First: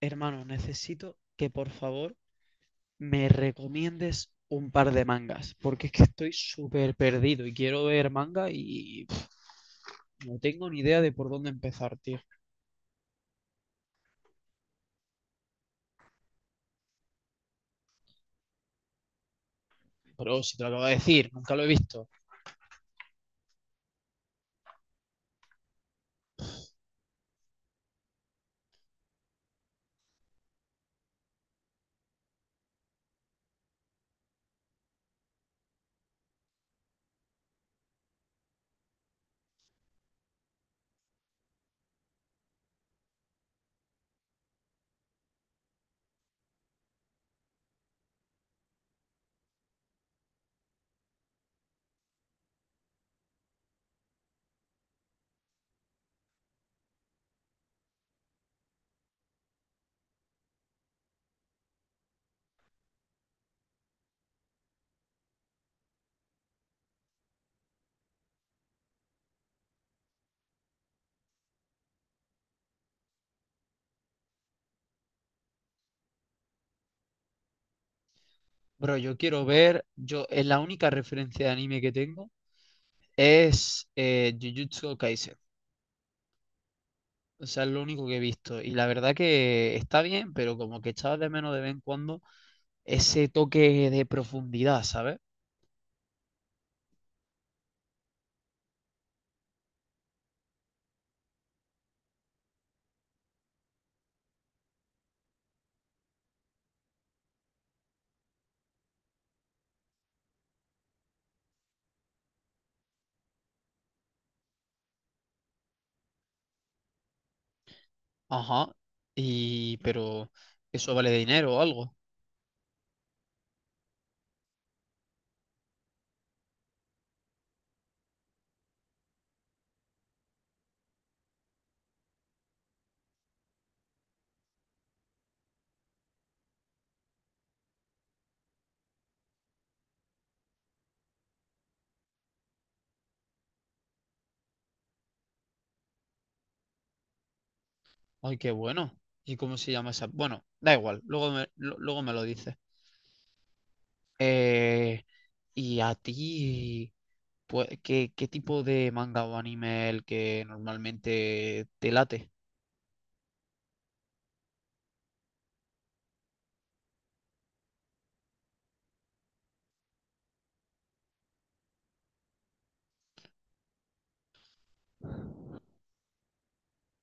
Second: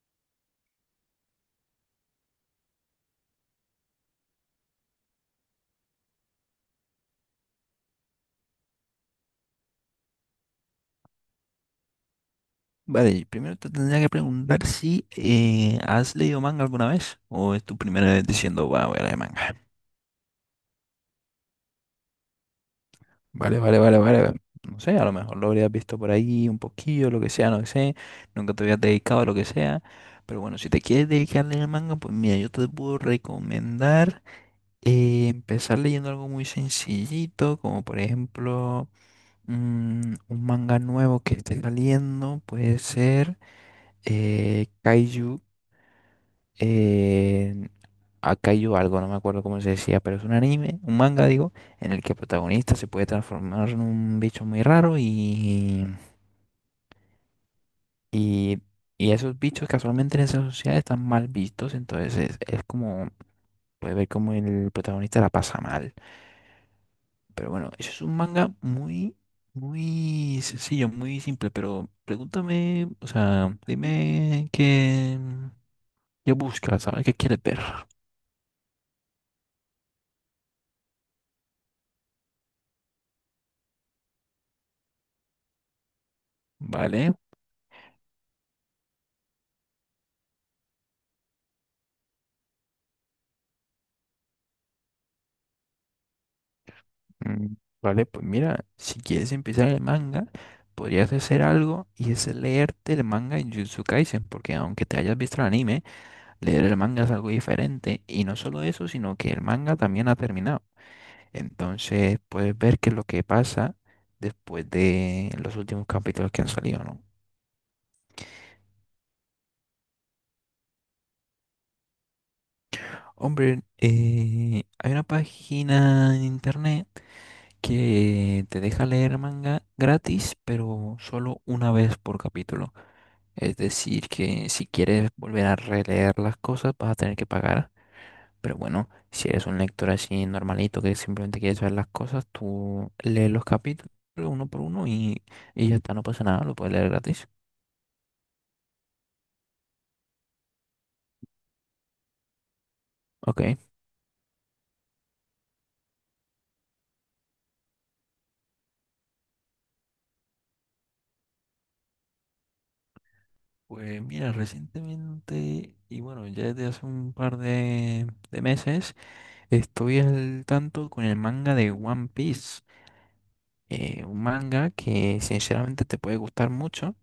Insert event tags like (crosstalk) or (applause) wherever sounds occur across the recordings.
Hermano, necesito que por favor me recomiendes un par de mangas, porque es que estoy súper perdido y quiero ver manga y pff, no tengo ni idea de por dónde empezar, tío. Vale, primero te tendría que preguntar si has leído manga alguna vez o es tu primera vez diciendo, va, voy a leer manga. Pero si te lo acabo de decir, nunca lo he visto. Vale, vale, vale, vale. No sé, a lo mejor lo habrías visto por ahí un poquillo, lo que sea, no sé. Nunca te habías dedicado a lo que sea. Pero bueno, si te quieres dedicar a leer manga, pues mira, yo te puedo recomendar empezar leyendo algo muy sencillito, como por ejemplo un manga nuevo que esté saliendo, puede ser Kaiju. eh, Akainu algo, no me acuerdo cómo se decía, pero es un anime, un manga, digo, en el que el protagonista se puede transformar en un bicho muy raro y, y esos bichos casualmente en esa sociedad están mal vistos, entonces es como, puede ver como el protagonista la pasa mal. Pero bueno, eso es un manga muy, muy sencillo, muy simple, pero pregúntame, o sea, qué buscas, ¿sabes? ¿Qué quieres ver? Bro, yo quiero ver, yo es la única referencia de anime que tengo es Jujutsu Kaisen. ¿Vale? O sea, es lo único que he visto. Y la verdad que está bien, pero como que echaba de menos de vez en cuando ese toque de profundidad, ¿sabes? Mm. Vale, pues mira, si quieres empezar el manga, podrías hacer algo y es leerte el manga en Jujutsu Kaisen, porque aunque te hayas visto el anime, leer el manga es algo diferente y no solo eso, sino que el manga también ha terminado. Entonces puedes ver qué es lo que pasa después de los últimos capítulos que han salido, ¿no? Ajá. Y, pero, ¿eso vale dinero o algo? Hombre, hay una página en internet que te deja leer manga gratis, pero solo una vez por capítulo. Es decir, que si quieres volver a releer las cosas, vas a tener que pagar. Pero bueno, si eres un lector así normalito que simplemente quieres ver las cosas, tú lees los capítulos uno por uno y ya está, no pasa nada, lo puedes leer gratis. Ay, qué bueno. ¿Y cómo se llama esa? Bueno, da igual, luego me lo dices. Ok. Eh, ¿Y a ti, pues, qué tipo de manga o anime el que normalmente te late? Pues mira, recientemente, y bueno, ya desde hace un par de meses, estoy al tanto con el manga de One Piece. Un manga que sinceramente te puede gustar mucho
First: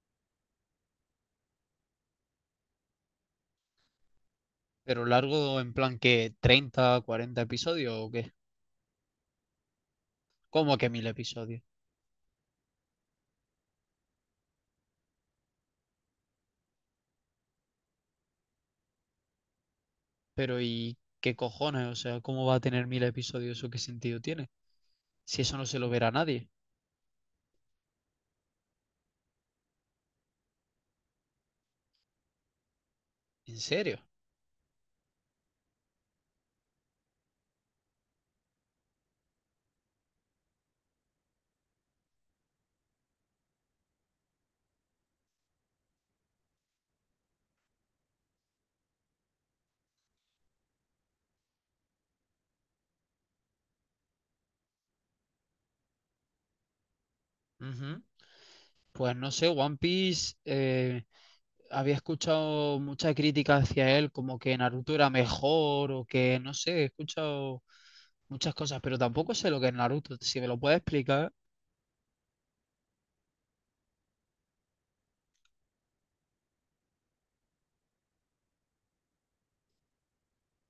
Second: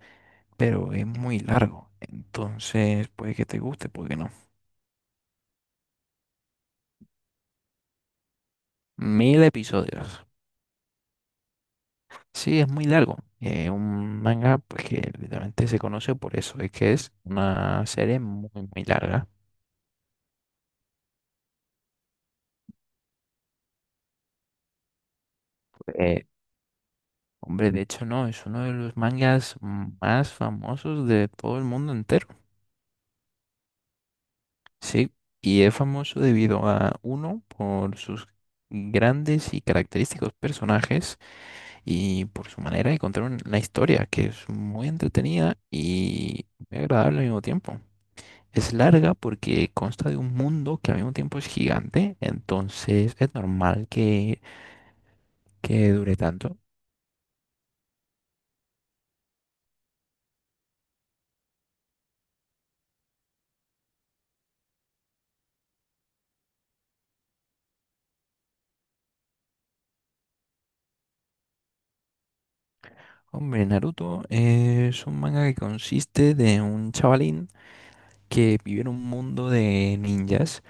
pero es muy largo. Entonces, puede que te guste, puede que no. ¿Pero largo en plan que treinta cuarenta episodios o qué? 1000 episodios. ¿Cómo que mil episodios? Sí, es muy largo. Un manga, pues que literalmente se conoce por eso, es que es una serie muy, muy larga. Pero ¿y qué cojones? O sea, ¿cómo va a tener mil episodios? ¿Eso qué sentido tiene? Si eso no se lo verá Eh, nadie. hombre, de hecho, no, es uno de los mangas más famosos de todo el mundo entero. ¿En serio? Sí, y es famoso debido a uno por sus grandes y característicos personajes y por su manera de la historia, que es muy entretenida y muy agradable al mismo tiempo. Es larga porque consta de un mundo que al mismo tiempo es gigante, entonces es normal que dure tanto. Ujú. Pues no sé, One Piece había escuchado mucha crítica hacia él, como que Naruto era mejor o que no sé, he escuchado muchas cosas, pero tampoco sé lo que es Naruto, si me lo puedes explicar. Hombre, Naruto es un manga que consiste de un chavalín que vive en un mundo de ninjas.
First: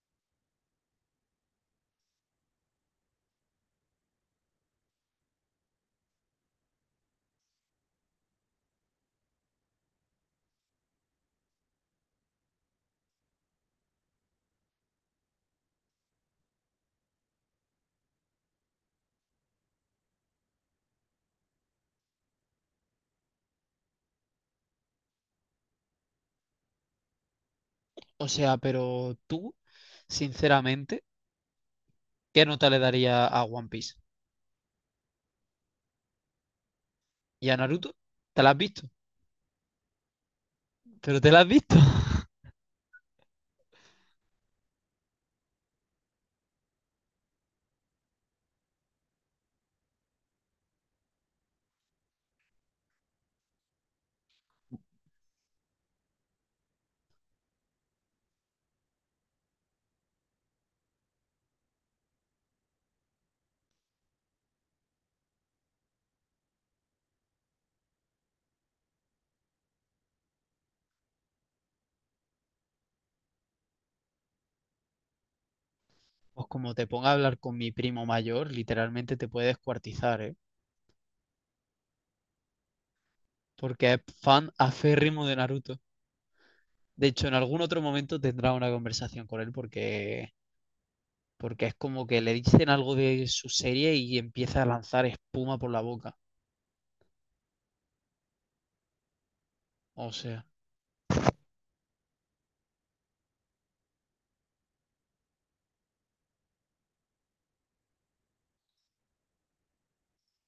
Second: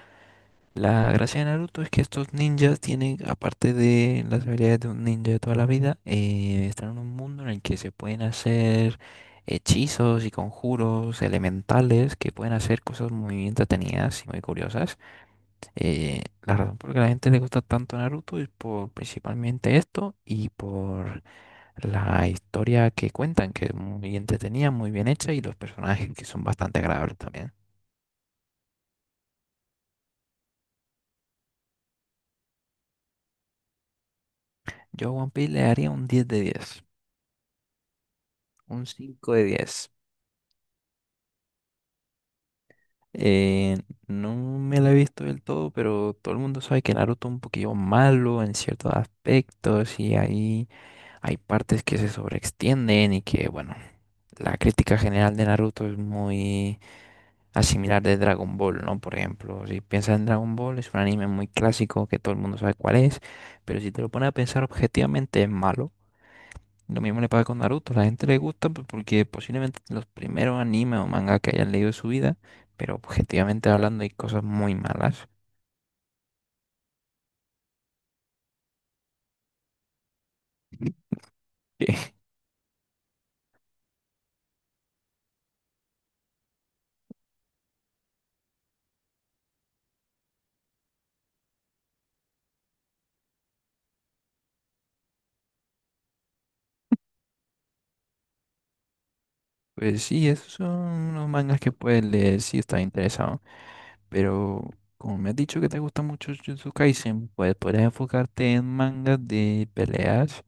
La gracia de Naruto es que estos ninjas tienen, aparte de las habilidades de un ninja de toda la vida, están en un mundo en el que se pueden hacer hechizos y conjuros elementales que pueden hacer cosas muy entretenidas y muy curiosas. La razón por la que a la gente le gusta tanto Naruto es por principalmente esto y por la historia que cuentan, que es muy entretenida, muy bien hecha y los personajes que son bastante agradables también. O sea, pero tú, sinceramente, ¿qué nota le daría a One Piece? Yo a One Piece le daría un 10 de 10, ¿Y a Naruto? ¿Te la has un visto? 5 de 10. ¿Pero te la has visto? (laughs) Eh, no me la he visto del todo, pero todo el mundo sabe que Naruto es un poquillo malo en ciertos aspectos y ahí hay partes que se sobreextienden y que, bueno, la crítica general de Naruto es muy asimilar de Dragon Ball, ¿no? Por ejemplo, si piensas en Dragon Ball, es un anime muy clásico que todo el mundo sabe cuál es, pero si te lo pones a pensar objetivamente es malo. Lo mismo le pasa con Naruto. La gente le gusta pues, porque posiblemente los primeros animes o mangas que hayan leído en su vida, pero objetivamente hablando hay cosas muy malas. Pues como te ponga a hablar con mi primo mayor, literalmente te puede descuartizar, ¿eh? (laughs) que, Porque es fan aférrimo de Naruto. De hecho, en algún otro momento tendrá una conversación con él porque es como que le dicen algo de su serie y empieza a lanzar espuma por la boca. Pues O sí, sea. esos son los mangas que puedes leer si estás interesado. Pero como me has dicho que te gusta mucho Jujutsu Kaisen, pues podrías enfocarte en mangas de peleas,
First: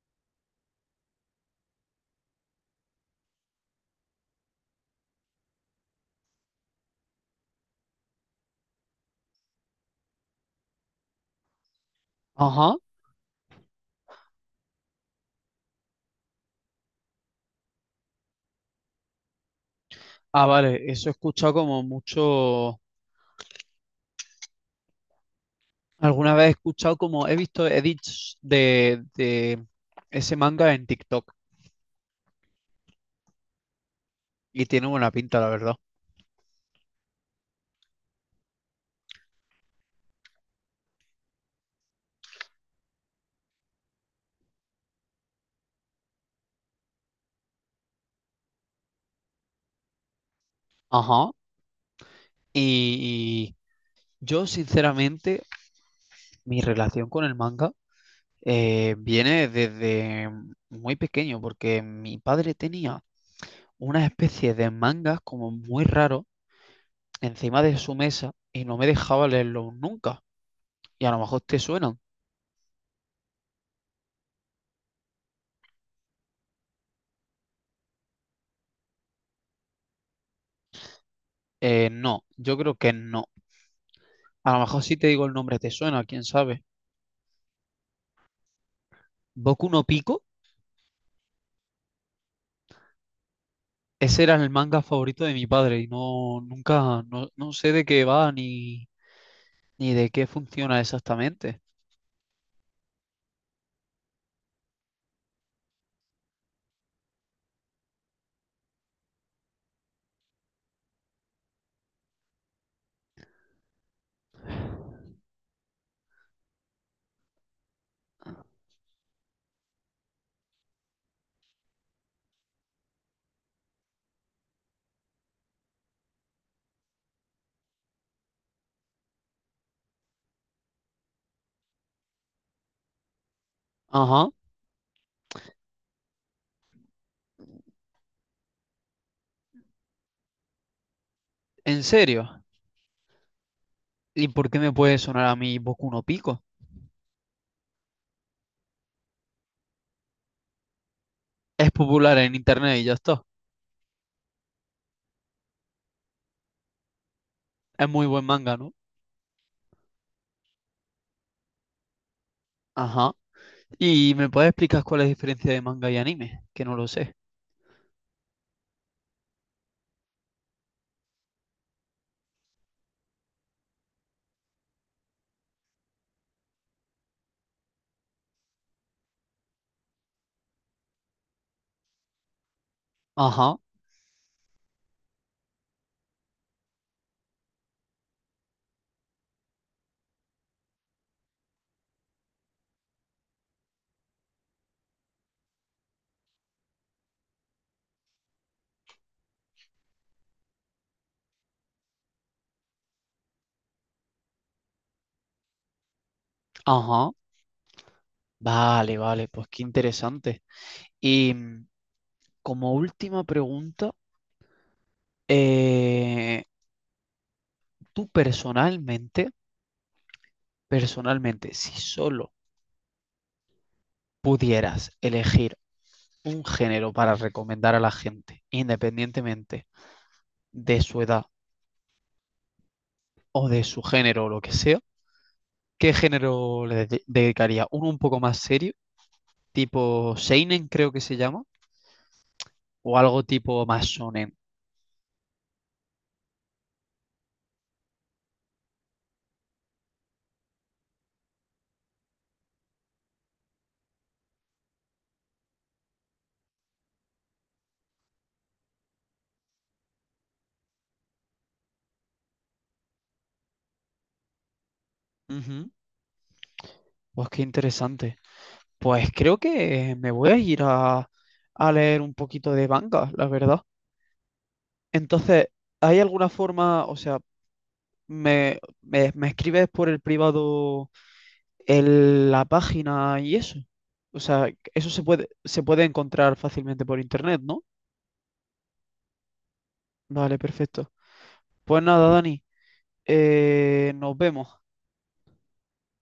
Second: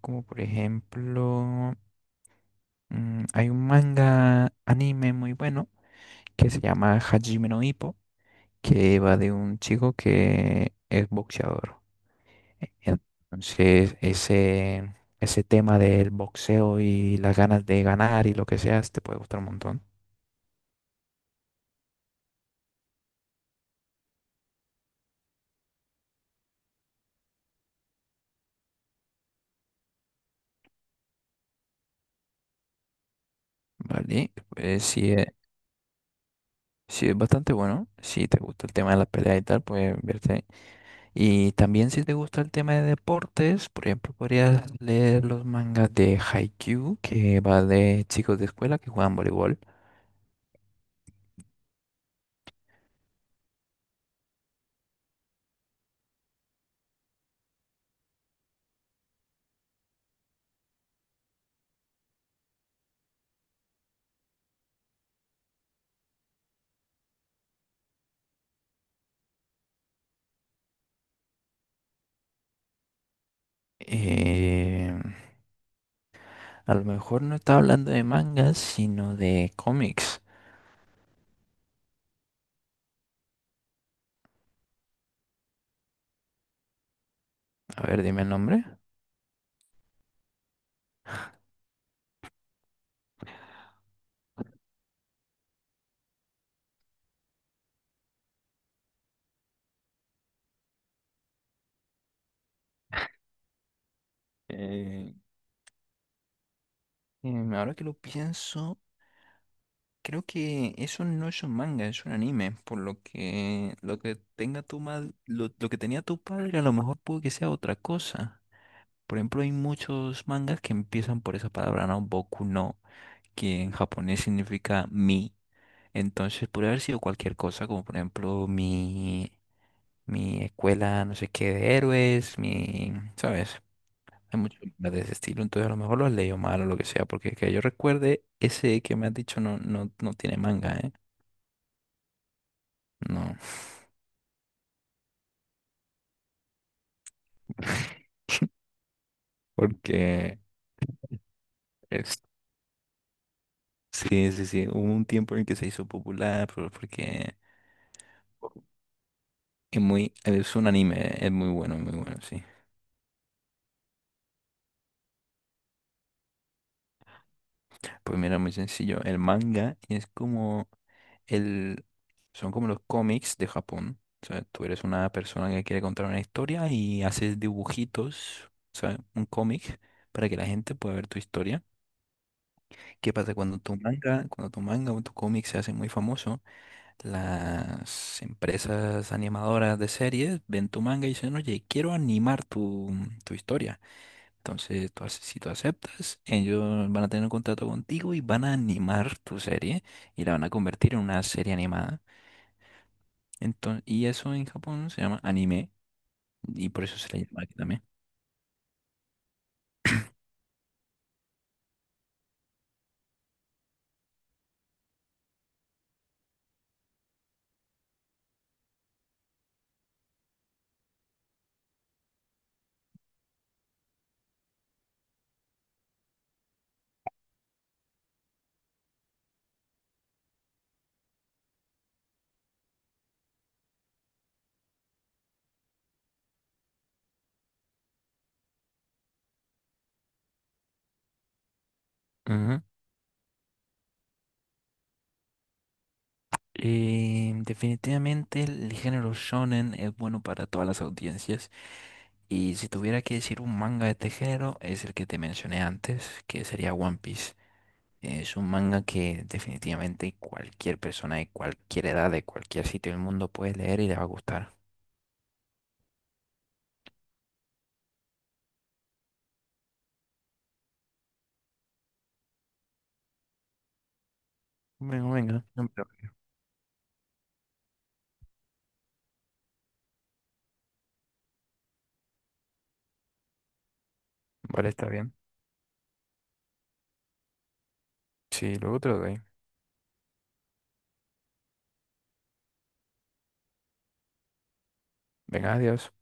como por ejemplo, hay un manga anime muy bueno que se llama Hajime no Ippo que va de un chico que es boxeador. Ajá. Entonces, ese tema del boxeo y las ganas de ganar y lo que sea, te puede gustar un montón. Ah, vale. Eso he escuchado como mucho. Alguna vez he escuchado como he visto edits de ese manga en TikTok Vale, y pues tiene buena pinta, la verdad. sí es bastante bueno. Si te gusta el tema de la pelea y tal, pues verte. Y también si te gusta el tema de deportes, por ejemplo, podrías leer los mangas de Haikyuu, que va de chicos de escuela que juegan voleibol. Ajá. Y yo, sinceramente, mi relación con el manga viene desde muy pequeño, porque mi padre tenía una especie de mangas como muy raro encima de su mesa y no me dejaba leerlos nunca. Y a lo mejor te suenan. Eh, A lo mejor no estaba hablando de mangas, sino de cómics. No, yo creo que no. A lo mejor si te digo el nombre te suena, quién sabe. A ver, dime el nombre. Boku no Pico, ese era el manga favorito de mi padre y no, nunca, no, no sé de qué va ni de qué funciona exactamente. Eh, ahora que lo pienso, creo que eso no es un manga, es un anime. Por lo que tenga tu madre, lo que tenía tu padre, a lo mejor puede que sea otra cosa. Por ejemplo, hay muchos mangas que empiezan por esa palabra, ¿no? Boku no, que en japonés significa mi. Entonces puede haber sido cualquier cosa, como por ejemplo mi escuela no sé qué de héroes, mi, ¿sabes? Ajá, Hay muchos libros de ese estilo, entonces a lo mejor lo has leído mal o lo que sea, porque que yo recuerde, ese que me has dicho no, no, no tiene manga, ¿eh? en serio. No. ¿Y por qué me puede sonar a mí Boku no Pico? (laughs) porque Es popular es- en internet y ya está. sí, sí, sí, hubo un tiempo en el que se hizo popular, pero porque Es muy buen manga, ¿no? Es un anime, es muy bueno, muy bueno, sí. Ajá. ¿Y me puedes explicar cuál es la diferencia de manga y anime? Que no lo sé. Pues mira, muy sencillo. El manga es como el... Son como los cómics de Japón. O sea, tú eres una persona que quiere contar una historia y haces dibujitos, o sea, un cómic para que la gente pueda ver tu historia. ¿Qué pasa Ajá, cuando tu manga o tu cómic se hace muy famoso? Las empresas animadoras de series ven tu manga y dicen, oye, tu historia. Entonces, si tú aceptas, ellos van a tener un contrato contigo y van a animar tu serie y la van a convertir en una serie animada. Entonces, y eso en Japón se llama anime y por eso ajá. se le llama aquí también. Vale, vale, pues qué interesante. Y como última pregunta, eh, tú personalmente, personalmente, si solo pudieras elegir un género para recomendar a la gente, independientemente de su edad o de su género o lo que sea, ¿qué género dedicaría? Uno un poco más serio, tipo Seinen creo que se llama, Ujú. o algo tipo más shonen. Definitivamente el género shonen es bueno para todas las audiencias. Y si tuviera que decir un manga de este género, es el que te mencioné antes, que sería One Piece. Es un manga que definitivamente cualquier persona de cualquier edad, de cualquier sitio del mundo puede leer y le va a gustar. Ujú. Pues qué interesante. Pues creo que me voy a ir a leer un poquito de manga, la verdad. Bueno, venga, Entonces, no, pero- ¿hay alguna forma, o sea, me escribes por el privado la página y eso? O sea, Vale, está bien. Se puede encontrar fácilmente por internet, ¿no? Sí, luego te lo doy. Vale, perfecto. Pues nada, Dani, nos vemos. Venga, adiós.